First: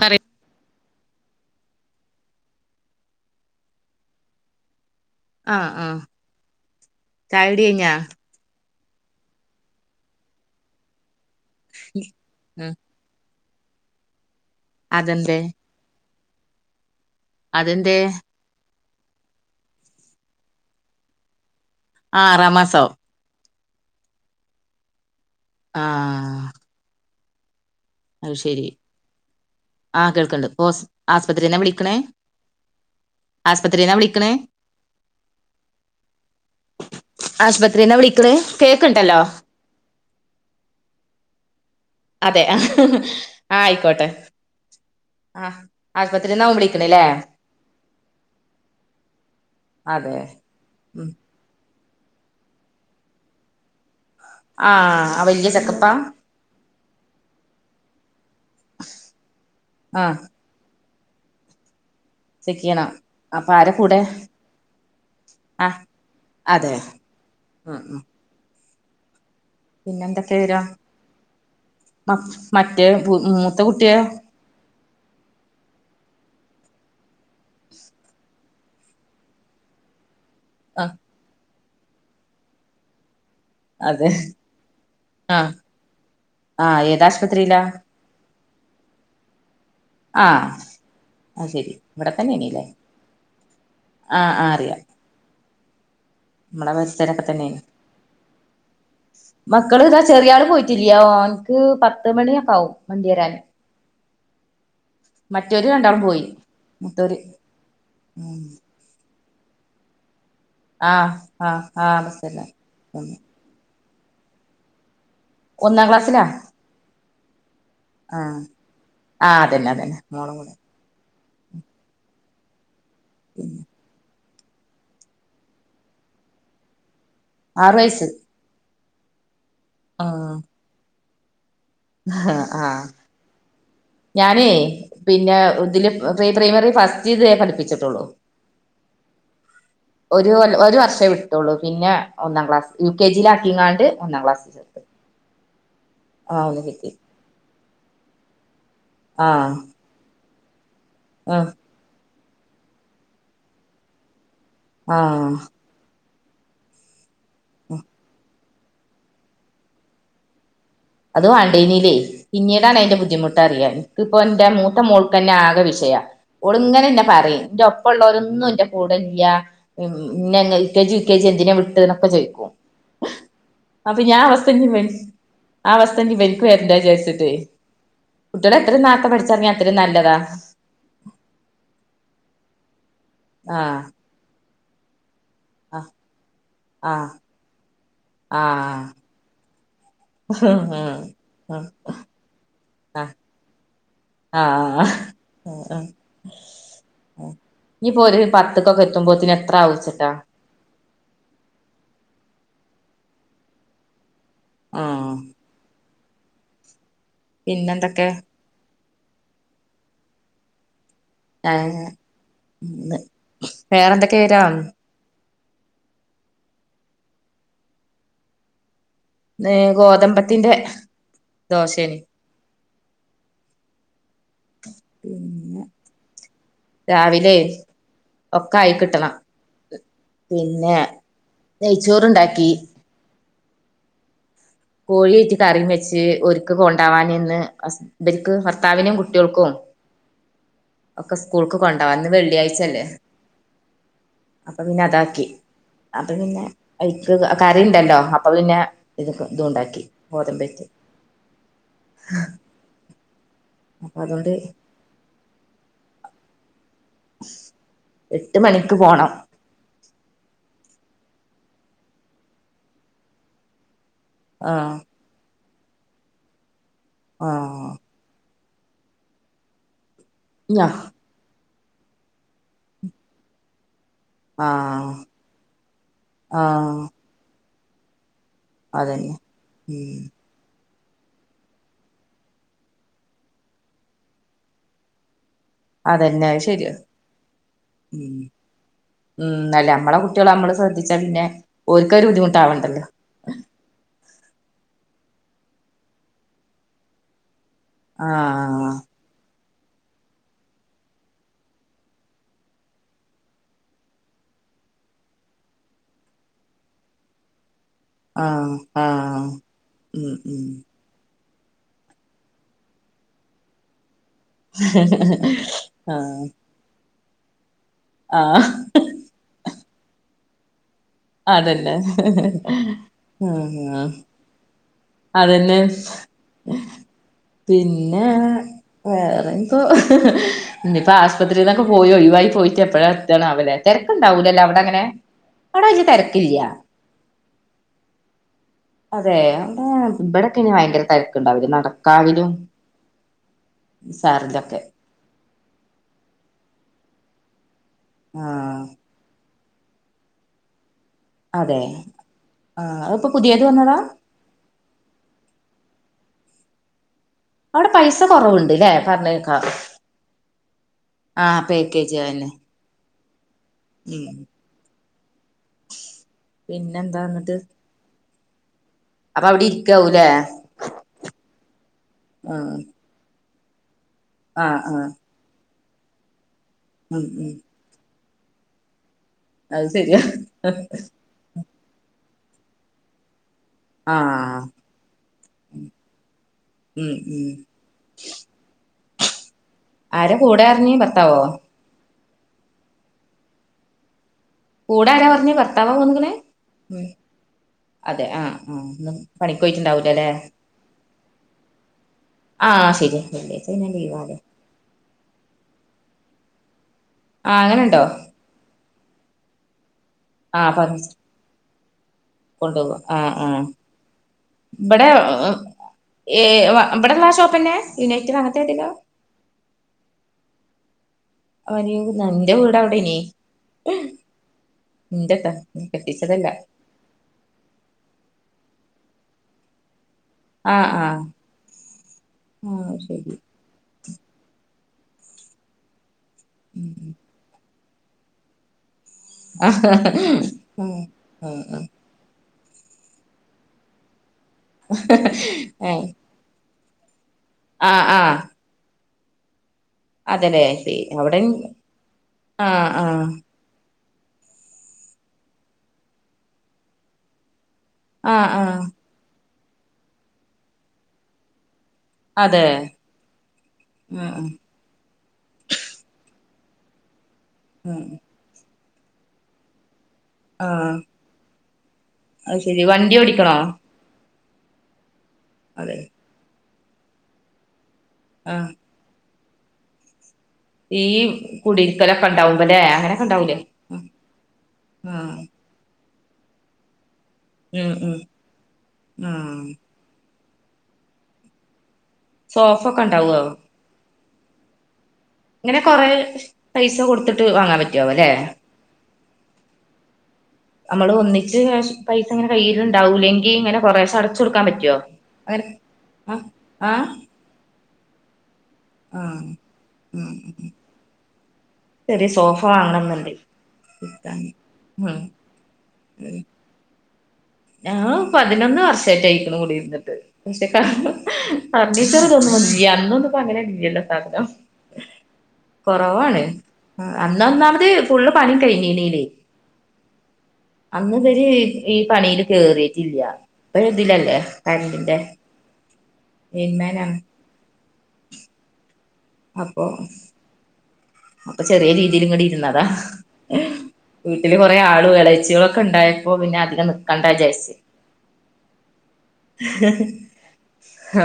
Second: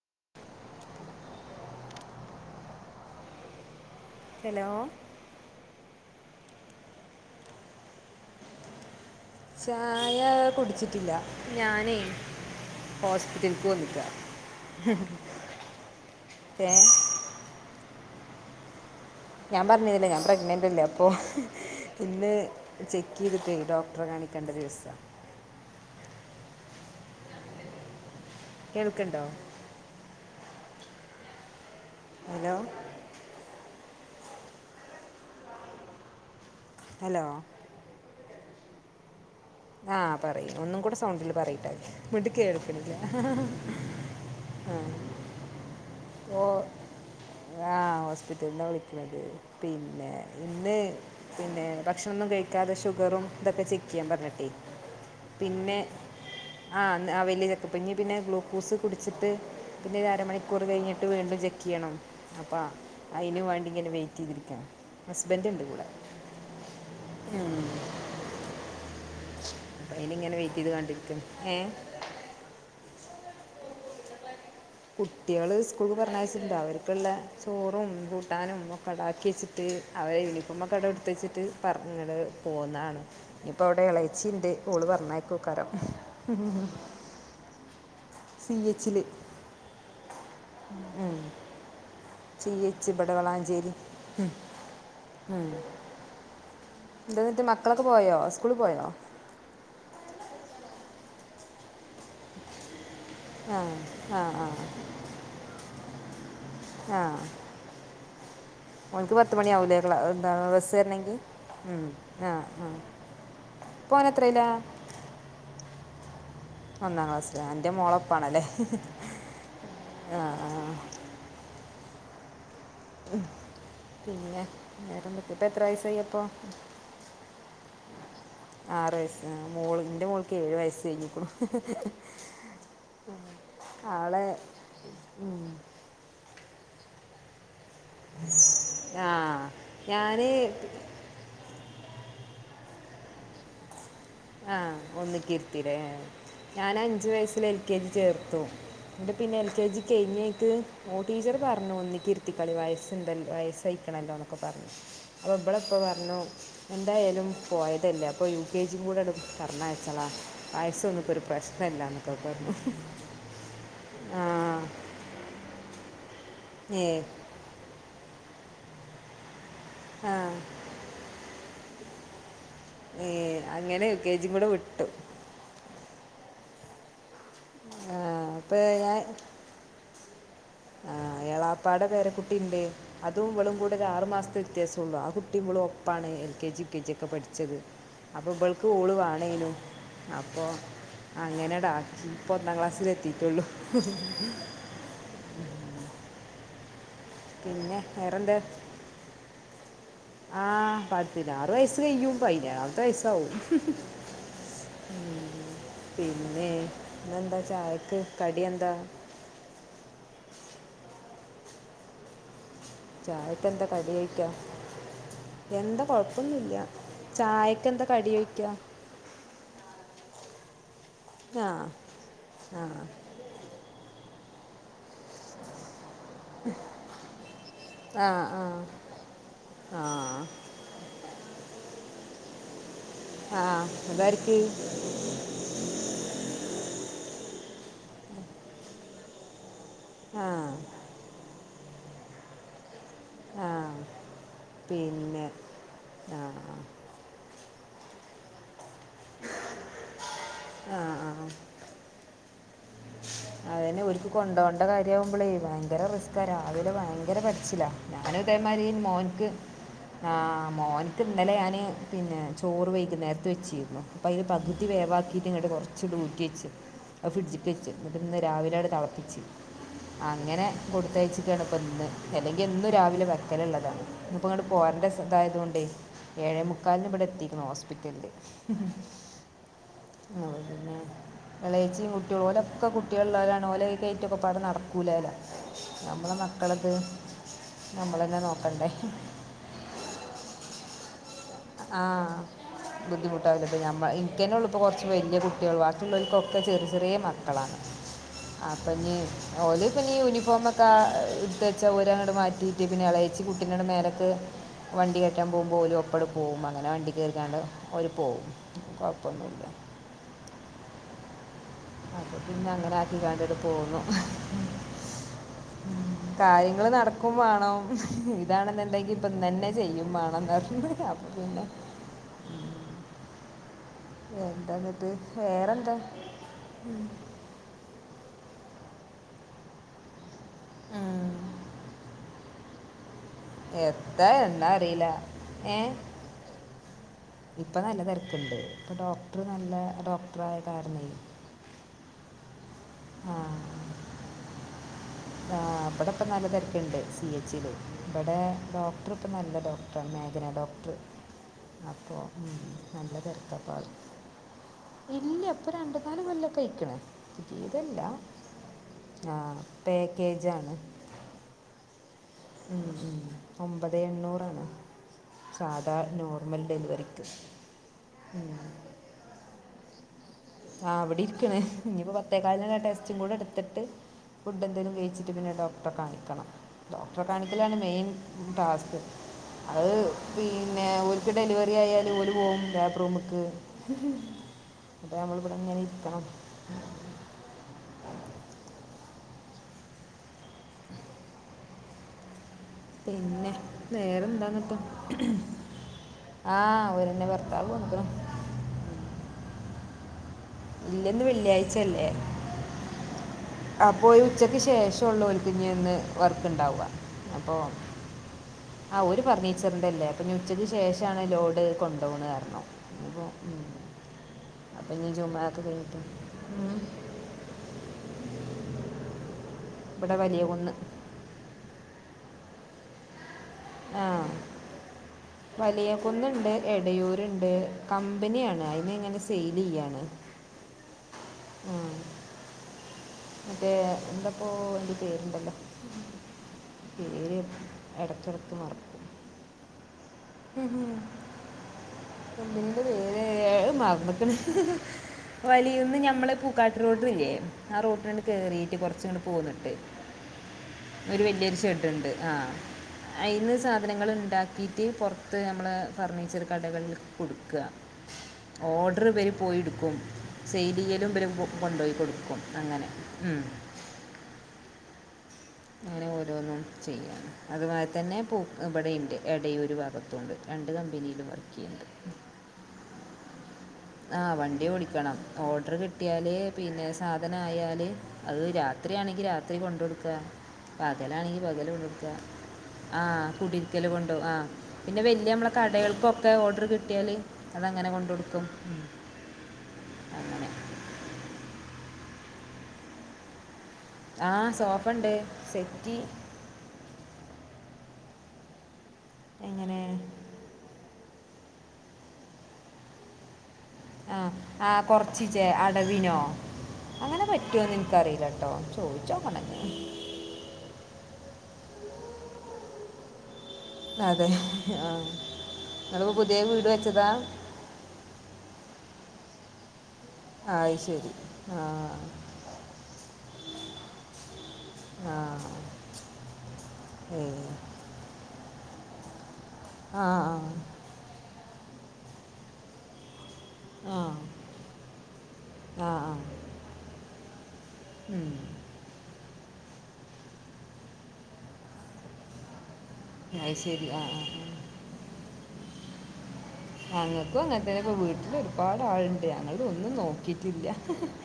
പറയ് ഹലോ ആഹ് ആഹ് ചായ കുടി കഴിഞ്ഞാ ചായ കുടിച്ചിട്ടില്ല ഞാനേ ഉം ഹോസ്പിറ്റലക്ക് വന്നിക്ക അതെന്തേ ഏഹ് അതെന്തേ ഞാൻ പറഞ്ഞിന്നിലെ ഞാൻ പ്രെഗ്നന്റ് അല്ലെ അപ്പോൾ ആഹ് ഇന്ന് ആറാം മാസം ചെക്ക് ഇരുതേ ഡോക്ടറെ കാണിക്കണ്ട ദിവസം ആഹ് അത് ശെരി കേൾക്കണ്ടോ ആ കേൾക്കണ്ട് ഹോസ്റ്റ് ആസ്പത്രിന്നാ വിളിക്കണേ ഹലോ ആസ്പത്രിന്നാ വിളിക്കണേ ഹലോ ആഷ്പത്രിന്നാ വിളിക്കണേ കേക്കിണ്ടല്ലോ ആഹ് പറയ്യ് ഒന്നും കൂടെ സൗണ്ടിൽ പറയിട്ടാ അതെ ആഹ് ആഹ് ആയിക്കോട്ടെ ആഹ് ആഹ് ആസ്പത്രിയിൽന്നാവും വിളിക്കണല്ലേ ആഹ് ഹോസ്പിറ്റലിന്നാ വിളിക്കണത് പിന്നെ അതെ ഇന്ന് ഉം പിന്നെ ഭക്ഷണൊന്നും കഴിക്കാതെ ഷുഗറും ഇതൊക്കെ ചെക്ക് ചെയ്യാൻ പറഞ്ഞു ണ്ട് ആഹ് ആ വല്യ പിന്നെ ചെക്കപ്പാ ആഹ് ആ വല്യയ ചെക്കപ്പ് ഇനി പിന്നെ ഗ്ലൂക്കോസ് കുടിച്ചിട്ട് പിന്നെ ഒരു ആഹ് അര മണി കൂറ്‌ കഴിഞ്ഞിട്ട് വീണ്ടും ചെക്ക് ചെയ്യണം അപ്പാ ചെക്കെയ്യണം അയിന് അപ്പൊ വേണ്ടി ആര ഇങ്ങനെ കൂടെ വെയിറ്റ് ചെയ്തിരിക്ക ഹസ്ബന്റ് ഇണ്ട് ആഹ് കൂടെ അതെ ആ അപ്പ അയിനി പിന്നെന്തൊക്കെ ഇങ്ങനെ വെയിറ്റ് വിവരം ചെയ്ത് കണ്ടിരിക്കാണ് ഏ മ മറ്റേ മൂത്ത കുട്ടിയോ കുട്ടികള് സ്കൂൾ പറഞ്ഞ വെച്ചിട്ടുണ്ട് അവർക്കുള്ള ചോറും കൂട്ടാനും ഒക്കെ ഇണ്ടാക്കി വെച്ചിട്ട് അവരെ യൂണിഫോംമൊക്കെ ആഹ് അവിടെ എടുത്ത് വെച്ചിട്ട് പറ ങ്ങട് പോന്നതാണ് ഇനിയിപ്പോ അവിടെ അതെ ഇളച്ചിന്റെ ഓള് ആഹ് പറഞ്ഞയിക്കൊക്കാരം ആഹ് ഏതാശുപത്രിയിലാ സിയെച്ചില് ആ അയ് ശരി ഇവിടെ തന്നെയാണല്ലേ ചേച്ചി ഇവിടവളാഞ്ചേരി ഉം ആഹ് ആഹ് അറിയാം ഉം നമ്മടെ പരിസരൊക്കെ എന്താന്നിട്ട് തന്നെയാണ് മക്കളൊക്കെ പോയോ സ്കൂളിൽ പോയോ മക്കള് ഇതാ ചെറിയ ആള് പോയിട്ടില്ലാ ഓൾക്ക് പത്ത് മണിയൊക്ക ആവും വണ്ടിവരാൻ ആ ആ ആ മറ്റൊര് രണ്ടാളും പോയി മൂത്തോര് ഉം ഓൻക്ക് പത്ത് മണിആവുംല്ലേ ക്ലാ എന്താ ബസ് ആഹ് വരണങ്കിൽ ആഹ് ആഹ് ആ ബസ്സല്ല ആ ഇപ്പൊ ഓന് എത്രയിലാ ഒന്നാം ക്ലാസ്സിലാ ഒന്നാം ക്ലാസ്സിലാ എന്റെ മോളെ ആഹ് ഒപ്പാണല്ലേ ആഹ് അതന്നെ അതന്നെ ആ മോളും കൂടെ പിന്നെ വേറെന്തക്കെ എത്ര വയസായിപ്പൊ ആറ് വയസ്സ് ആറു വയസ് ആ മോൾ എന്റെ മോൾക്ക് ഏഴു വയസ്സ് കഴിഞ്ഞിക്കു ണു ഹ് ആ ആളെ ഞാനേ പിന്നെ ഇതില് പ്രീ പ്രീപ്രമറി ഫസ്റ്റ് ഇതേ പഠിപ്പിച്ചിട്ടുള്ളൂ ആ ഞാൻ ഒരു ഒരു വർഷ കത്തുള്ളൂ പിന്നെ ഒന്നാം ക്ലാസ് യു കെ ജില് ആക്കിങ്ങാണ്ട് ഒന്നാം ക്ലാസ്സിൽ ആ ചേർത്ത് ഒന്നിക്കിരുത്തില്ലേ ആഹ് ഒന്ന് ഞാൻ കിട്ടി അഞ്ചു വയസിൽ എൽ കെ ജി ല് ചേർത്തു എന്നിട്ട് പിന്നെ എൽ ആഹ് കെ ജി കഴിഞ്ഞേക്ക് ഓ ടീച്ചർ ആഹ് പറഞ്ഞു ഒന്നിക്കിരി ത്തികളീം വയസ്സ്ണ്ടല്ലോ വയസഴിക്കണല്ലോ എന്നൊക്കെ പറഞ്ഞു ആഹ് അപ്പൊ ഇബളപ്പ പറഞ്ഞു എന്തായാലും പോയതല്ലേ അപ്പോൾ യു കെ ജി കൂടെ പറഞ്ഞയച്ചള വയസ്സൊന്നും ഇപ്പോൾ ഒരു അത് പ്രശ്നമല്ല വാണ്ടീനില് എന്നൊക്കെ പറഞ്ഞു പിന്നീടാണ് അതിന്റെ ബുദ്ധിമുട്ട് അറിയാൻ ഇതിപ്പോ ആ എന്റെ മൂത്ത മോൾക്കന്നെ ആകെ വിഷയാ ഓള് ഇങ്ങനെ ഏ ഇന്നെ പറയും ഇന്റെ ഒപ്പം ഉള്ളവരൊന്നും എന്റെ കൂടെ ഇല്ല ആ, ഇന്നെ L K G, U K G എന്തിനെ വിട്ട് എന്നൊക്കെ ചോദിക്കും ഏ അങ്ങനെ അപ്പൊ ഞാൻ യുക്കേജിം അവസ്ഥ കൂടെ ഇനി വിട്ടു ഇവൻ ആ അവസ്ഥ ഇനി ഇവർക്ക് വരണ്ടാന്ന് വിചാരിച്ചിട്ട് ആ, കുട്ടികൾ അപ്പൊ എത്രം ഞാൻ നേരത്തെ പഠിച്ചിറങ്ങാ അത്രയും നല്ലതാ ആ ഏളാപ്പാടെ പേര കുട്ടിണ്ട് അതും ഇവളും കൂടെ ആഹ് ആറു മാസത്തെ വ്യത്യാസം ഉള്ളു ആ കുട്ടി ആ കുട്ടിഇവളും ആഹ് ഒപ്പാണ് L K G U K G ഒക്കെ ആഹ് പഠിച്ചത് അപ്പൊ ഇവൾക്ക് ആഹ് ഓള് വാണേനു അപ്പോ ആ അങ്ങനെട് ആക്കി ഇപ്പൊ ഒന്നാം ക്ലാസ്സില് എത്തിട്ടുള്ളൂ ആഹ് ആ ആ പിന്നെ ഇനിപ്പൊ ഒരു വേറെന്താ പത്തക്കൊക്കെ എത്തുമ്പോത്തിന് എത്ര ആവിച്ച്ട്ടാ ആ പതിനാറു വയസ്സ് കയ്യും പതിനേഴാംമത്തെ വയസ്സാവും ആഹ് പിന്നെ ഇന്ന് എന്താ ചായക്ക് പിന്നെന്തൊക്കെ കടി എന്താ ആ ഇന്ന് ചായക്ക് എന്താ കടി വേറെന്തൊക്കെ കഴിക്കാം വിവരം എന്താ കൊഴപ്പൊന്നുല്ല ചായക്കെന്താ കടിയോയ്ക്കാ ഇന്ന് ഗോതമ്പത്തിന്റെ ദോശേനി ആഹ് പിന്നെ രാവിലെ ആ ആ ഒക്കെ ആയി കിട്ടണം പി ആ പിന്നെ നെയ്ച്ചോറ് ഇണ്ടാക്കി അ ആ അതാര്ക്ക് കോഴിറ്റി കറി വെച്ച് ഓര്ക്ക് കൊണ്ടവാൻ എന്ന് ഇവർക്ക് ഭർത്താവിനും കുട്ടിൾക്കും ആ ഒക്കെ സ്കൂൾക്ക് കൊണ്ടവാ ഇന്ന് വെള്ളിയാഴ്ചല്ലേ ആ അപ്പൊ പിന്നെ അതാക്കി അപ്പൊ ആ പിന്നെ അയിക്ക് കറി ഉണ്ടല്ലോ അപ്പൊ പിന്നെ ഇത് ഇതും ഉണ്ടാക്കി ഗോതമ്പറ്റ് ആ അതന്നെ ഒരിക്ക് കൊണ്ടോണ്ട കാര്യ ആവുമ്പോളേ ഭയങ്കര റിസ്ക്കാ രാവിലെ ഭയ ങ്കര പെട്ച്ചില ഞാനും എട്ട് ഇതേമാതിരി മണിക്ക് പോണം മോൻക്ക് ആഹ മോൻക്ക് ഇന്നലെ ഞാന് പിന്നെ ചോറ് വൈകുനേരത്ത് വെച്ചിരുന്നു അപ്പോ അതിന് പകുതി ആഹ് വേവാക്കിയിട്ട് ഇങ്ങട്ട് കുറച്ച് ഊറ്റി വെച്ച് ആ ഫ്രഡ്ജ് ആഹ് എന്നിട്ട്ന്ന് രാവിലെ തിളപ്പിച്ച് അങ്ങനെ ഞാ കൊടുത്തയച്ച് ഇപ്പ ഇന്ന് അല്ലെങ്കിൽ എന്നും രാവിലെ വെക്കല്ള്ളതാ ഇന്ന് ഇപ്പോ ഇങ്ങട്ട് പോരന്റെ ആഹ് ഇതായതൊണ്ട് ഏഴേ ആഹ് മുക്കാലിന് ഇബടെ എത്തിക്ക്ണ് ഹോസ്പിറ്റൽല് അതന്നെ ഉം എളയെച്ചി മൂ ഓലക്ക കുട്ടിയള് ഇള്ളോലാണ് ഓലക്കയ്‌റ്റ് ഒക്കെ പാട നടക്കൂല നമ്മളെ അതന്നെ അത് മക്കൾത് ശരിയാ ഉം നമ്മളന്നെ നോക്കണ്ടേ ഉം അല്ലേ നമ്മളെ കുട്ടികൾ നമ്മള് ശ്രദ്ധിച്ചാ പിന്നെ ഓൽക്ക് ഒരു ബുദ്ധിമുട്ടാവണ്ടല്ലോ ഇൻക്കന്നെ ഉള്ളു ഇപ്പോ കുറച്ച് വലിയ കുട്ടികള ബാക്കിയുള്ളവർക്കൊക്കെ ചെറിയ ചെറിയ മക്കളാണ് ആഹ് അപ്പോ ഞ്ഞി ഓല് പിന്നെ ഈ യൂനിഫോമൊക്കെ ഇട്ത്ത് വെച്ച ഓരങ്ങട്ട് മാറ്റിയിട്ട് പിന്നെ എളയച്ചി കുട്ടീനെ മേലക് വണ്ടി കയറ്റാൻ പോകുമ്പോ ഓലും ഒപ്പണ്ട് പോകും അങ്ങനെ വണ്ടി കേറിക്കാണ്ട് ഓല് പോവും ആഹ് ആഹ് കൊഴപ്പൊന്നുല്ല ഉം ഉം അപ്പോ പിന്നെ അങ്ങനെ ആക്കി കാണ്ട് ങ്ങട്ട് പോന്നു കാര്യങ്ങൾ നടക്കും വാണം ആഹ് ഇതാണ് ന്നുണ്ടങ്കിൽ അപ്പം ഇന്നന്നെ ചെയ്യും വാണന്ന് പർഞ് അതന്നെ ഉം എന്താന്ന അതന്നെ പിന്നെ വേറെന്തോ ഇഞ്പ്പോ ആസ്പത്രിന്നൊക്കെ പോയി ഒയിവായി പോയിട്ട് എപ്പഴാ ആവലെ എത്താ തെര്ക്കുണ്ടാവൂലല്ലോ എന്നാ അവ്ടെ അങ്ങനെ അറിയില്ല അവ്ടെ വല്യ തെരക്കില്ല ഇപ്പൊ നല്ല തെര്ക്ക്ണ്ട് ഇപ്പൊ ഡോക്ടർ നല്ല ഡോക്ടറായ ഇവടെക്കയിന് ഭയങ്കര കാരണേ തെര് ണ്ടാവില്ല നടക്കാവിലും ആ സാർലൊക്കെ ആ ഇവടെ ഇപ്പം നല്ലതെരക്ക്ണ്ട് സി എച്ച് ല് ഇവടെ ആഹ് ഡോക്ടർ ഇപ്പം നല്ല ഡോ മേഘന ഡോക്ടർ അതെ അപ്പോൾ ആ നല്ല [unintelligible] പ്പം തിരക്കാണ് പുതിയേത് അപ്പോൾ വന്നതാ ആൾ ഇല്ല ഇപ്പൊ രണ്ടു നാല് കൊല്ലെക്കെ ആയിക്ക്ണ് അവ്ടെ പൈസ കൊറവ്ണ്ട് ലെ പർഞ്ഞെക്കാ [inaudible] ആ പോകേജ് അതന്നെ ഉം ഒമ്പതെ എണ്ണൂറാണ് സാധാ നോർ മൽ പിന്നെന്താ ഡെലിവറിക്ക് എന്നിട്ട് ഉം അപ്പൊ അവിടെ ഇരിക്കാവൂലേ ആ ഇവിടെ ഇരിക്ക്ണ് ഇഞ്ഞിപ്പോ ആഹ് പത്തേക്കാൽന്ള്ള ടെസ്റ്റ് ച്ചും കൂടെ എട്ത്ത്ട്ട് ഫുഡ് ആഹ് എന്തെലും ആഹ് കഴിച്ചിട്ട് പിന്നെ ഡോക്ടറെ കാണിക്കണം ഡോക്ടറെ ഉം ഉം കാണിക്കലാണ് മെയിൻ ടാസ്ക് അത് പിന്നെ ഒ ഡെലിവറി ആയാല് ഓല് പോവും ലേബർ റൂമ്ക്ക് ആഹ് ഇരിക്കണം ഉം ഉം ആരെ പോന്ന പറഞ്ഞി ഭർത്താവോ പിന്നെ വേറെന്താന്നിട്ട? കൂടെ ആരാ പറഞ്ഞെ ഭർത്താവാ ഒന്നിക്കണെ അവരെന്നെ ഭർത്താവ് വന്നിക്കണം അതെ ആഹ് ആ ഒന്ന് പണിക്കോയിട്ടുണ്ടാവൂലോ ല്ലെ? ഇല്ലന്ന് വെള്ളിയാഴ്ചയല്ലേ? ആഹ് ശരിയാ വെള്ളിയാഴ്ച്ച ഇന് ലിവാണ് വിശേഷം ള്ളോർക്ക് ഇഞ്ഞിന്ന് വർക്ക് ഉണ്ടാവുഅ ആഹ് അങ്ങനെ ഇണ്ടോ ആഹ ഓര് ഫർണീ ച്ചറിന്റെല്ലേ അപ്പൊനി ഉച്ചക്ക് ശേഷണ് ലോഡ് കൊണ്ടോവേണ് കൊണ്ടോവ്വ ആഹ് ആഹ് അപ്പം ഇബടെ ഇനി ജുമാക്ക് കഴിഞ്ഞിട്ട് ഇവിടെള്ള ആ ഷോപ്പ്ന്നെ യുണൈറ്റഡ് അങ്ങനത്തെ ഏതങ്കിലും ആഹ [unintelligible] ഇവടെ വലിയകുന്ന് [unintelligible] ന്റെ വീട് അവിടെനീ ആ വലിയ കെട്ടിച്ചതല്ല കുന്നുണ്ട് എടയൂ ണ്ട് കമ്പനിയണ് അതിനിങ്ങനെ സെയിലിയ്യാണ് ആഹ് ആഹ് ആ ഹ് ശരി മറ്റേ എന്തപ്പോ [unintelligible] പേരുണ്ടല്ലോ പേര് എടക്കെടക്ക് മറക്കു ആ ആ [unintelligible] വേര് മർന്നക്ക്ണ് വലിയുന്ന് ഏഹ് ഞമ്മളെ പൂ കട്ട റോട്ടിലില്ലേ ആ ആഹ് റോട്ടിന്ന് ആഹ് കേറിട്ട് കുറച്ചുങ്ങട് പോന്ന്ണ്ട് അതെല്ലേ ശരി ഒരു അവിടെ വലിയ ഒരു ഷെഡുണ്ട് ആഹ് അതിന്ന് സാധനങ്ങളിണ്ടാക്കി ന്നിട്ട് പുറത്ത് നമ്മള് ഫർണിച്ചർ കടകളിക്ക് കൊടുക്ക്അ ആഹ് ആഹ് ഓഡർ ഇവരി പോയിെടുക്കും സൈലിയലും ഇവരി കൊണ്ടോയി കൊടുക്കും അങ്ങനെ ഉം വാ ആഹ് അങ്ങനെ ഓരോന്നും ചെയ്യാ ഉം അതുപോലെത്തെന്നെ പൂ ഇവിടെ ഇണ്ട് എടയൂര് ഭാഗത്തുണ്ട് രണ്ട് കമ്പനീലും വർക്കിയിന്ന്ണ്ട് അയ് ശെരി വണ്ടി ഓടിക്കണോ? ആ വണ്ടി ഓടിക്കണം ഓഡ്രർ അതെ കിട്ടിയാല് പിന്നെ സാധന ആയാല് അത് രാ ആഹ് ത്രിയാണെങ്കി രാത്രി കൊണ്ടോടക്ക ഈ പകലാണെങ്കി പകല് കൊണ്ടോട്ക്ക കുടിരിക്കലൊക്കെ ഉണ്ടാവുമ്പല്ലേ അങ്ങനെയൊക്കെ ആഹ് ഉണ്ടാവൂലേ കുടിരിക്കൽ കൊണ്ടോ ആ പിന്നെ വല്യ ആഹ് മ്മള കടയാൾക്കൊക്കെ ഓഡർ കിട്ടിയാല് മ്മ് മ്മ് മ്മ് അങ്ങനെ സോഫക്കെ ഇണ്ടാവ്വോ ആഹ് സോഫണ്ട് ഇങ്ങനെ കൊറേ പൈസ കൊടുത്തിട്ട് വാങ്ങാൻ പറ്റാവോ ല്ലേ എങ്ങനേ അമ്മള് ഒന്നിച്ച് കേഷ് പൈസ ഇങ്ങനെ കയ്യിൽണ്ടാവൂല്ലെങ്കി ങ്ങന ആഹ് ആഹ് കൊറചിച്ചേ അടവിനോ ആഹ് ആഹ് അങ്ങനെ പറ്റോന്ന് ഇൻക്കറില്ല ട്ടോ ആ മ്മ് ചെറിയ സോഫ വാങ്ങണം ന്ന്ണ്ട് അതെ ആഹ് ഇങ്ങളപ്പോ പുതിയ വീട് വെച്ചതാ ഞാൻ പതിനൊന്ന് വർഷറ്റായിക്കുണു കൂടിരുന്നിട്ട് ആ അത് ശരി ആ ഫർനീച്ചർതൊന്നു ല്ല അന്നൊന്നും പ അങ്ങനെല്ലില്ലല്ലോ [unintelligible] ആ കൊറവാണ് ഏ അന്നൊന്നാമത് ഫുള്ള് പണിം കഴിഞ്ഞില്ലെനി ആഹ് ആഹ് ആഹ് ആഹ് അന്നിവര് ഈ പണീല് കേറീട്ടില്ല ഇപ്പ ഇതിലല്ലേ കരണ്ടിന്റെ ആഹ് ആഹ് ലൈൻമേന ഉം അപ്പോ അപ്പൊ ചെറിയ രീതില് ഇങ്ങട് ഇരുന്നതാ. അയ് ശെരി ആഹ് ആഹ്. അതിൽ കുറെ ആളും എളച്ചികളൊക്കെ ഇണ്ടായപ്പോ പിന്നെ അധികം നിക്കണ്ട ഞങ്ങക്കും വിചാരിച്ച് അങ്ങനെത്തന്നെ ഇപ്പം വീട്ടിൽ ഒരുപാട് ആള്ണ്ട് ഞങ്ങള് ഒന്നും നോക്കിട്ടില്ല. ആ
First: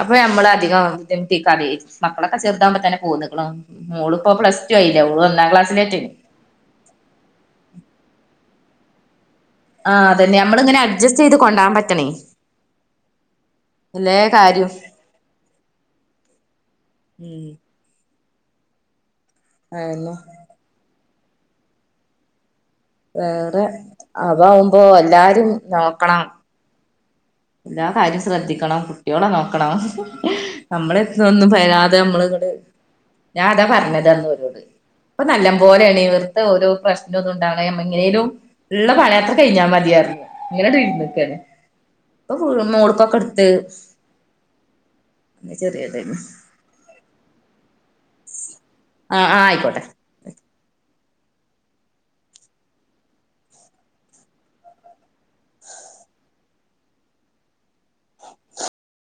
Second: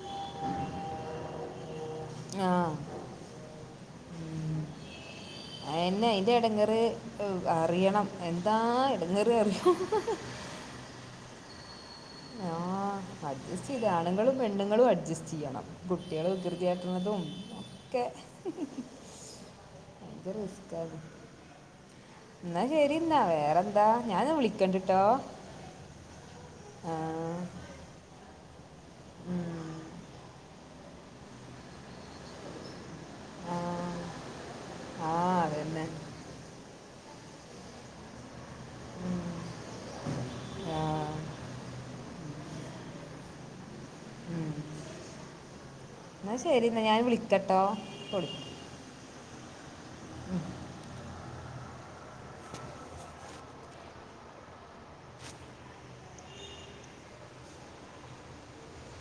അപ്പൊ നമ്മള് അധികം ബുദ്ധിമുട്ടിക്കാതെ മക്കളൊക്കെ ആ ചെറുതാകുമ്പോ തന്നെ പോന്നേക്ണു. മോള് പ്പോ പ്ലസ് ടു ആയില്ലേ. ഓള് ഒന്നാം ക്ലാസ്സിലെ ഇതിന്റെ ഇടങ്ങറ് അറിയണം എന്താ ഇടങ്ങേറ് അറിയൊ? ആ അതന്നെ നമ്മള് ഇങ്ങനെ അഡ്ജസ്റ്റ് ചെയ്ത് കൊണ്ടാൻ പറ്റണേ. ആ അഡ്ജസ്റ്റ് ചെയ്ത് എല്ലാ ആണുങ്ങളും കാര്യവും പെണ്ണുങ്ങളും അഡ്ജസ്റ്റ് ചെയ്യണം കുട്ടികൾ വികൃതി കാട്ടണതും ഉം ഒക്കെ ആ [unintelligible] ഇത് റിസ്കാ. ന്നാ ശെരി. അല്ല വേറെ വേറെന്താ ഞാന് അതാവുമ്പോ വിളിക്കണ്ട്ട്ടോ? എല്ലാരും നോക്കണം ആ എല്ലാ കാര്യവും ശ്രദ്ധിക്കണം കുട്ടിയോളെ ഉം. നോക്കണം നമ്മള് എടുത്ത് ഒന്നും പറയാതെ നമ്മള് ഇങ്ങട്, ഞാൻ ആ. അതാ പറഞ്ഞതന്ന് ഒരോട് ആ ഇപ്പൊ നല്ല അതന്നെ പോലെയാണ് വെർത ഓരോ പ്രശ്നം ഒന്നുണ്ടാവണ നമ്മ എങ്ങനെലും ഉള്ള ഉം. പണിയത്ര കഴിഞ്ഞാൽ മതിയായിരുന്നു. ഇങ്ങനെ ആ. വീട്ട് നിക്കാണ് ഇപ്പൊ ഫുള്ളും മോളക്കൊക്കെ എടുത്ത് ചെറിയതാനു ശരിന്നാ ഞാൻ വിളിക്കട്ടോ ഇപ്പോ വിളിക്കാം. ആ ആ ആയിക്കോട്ടെ. മം [unintelligible]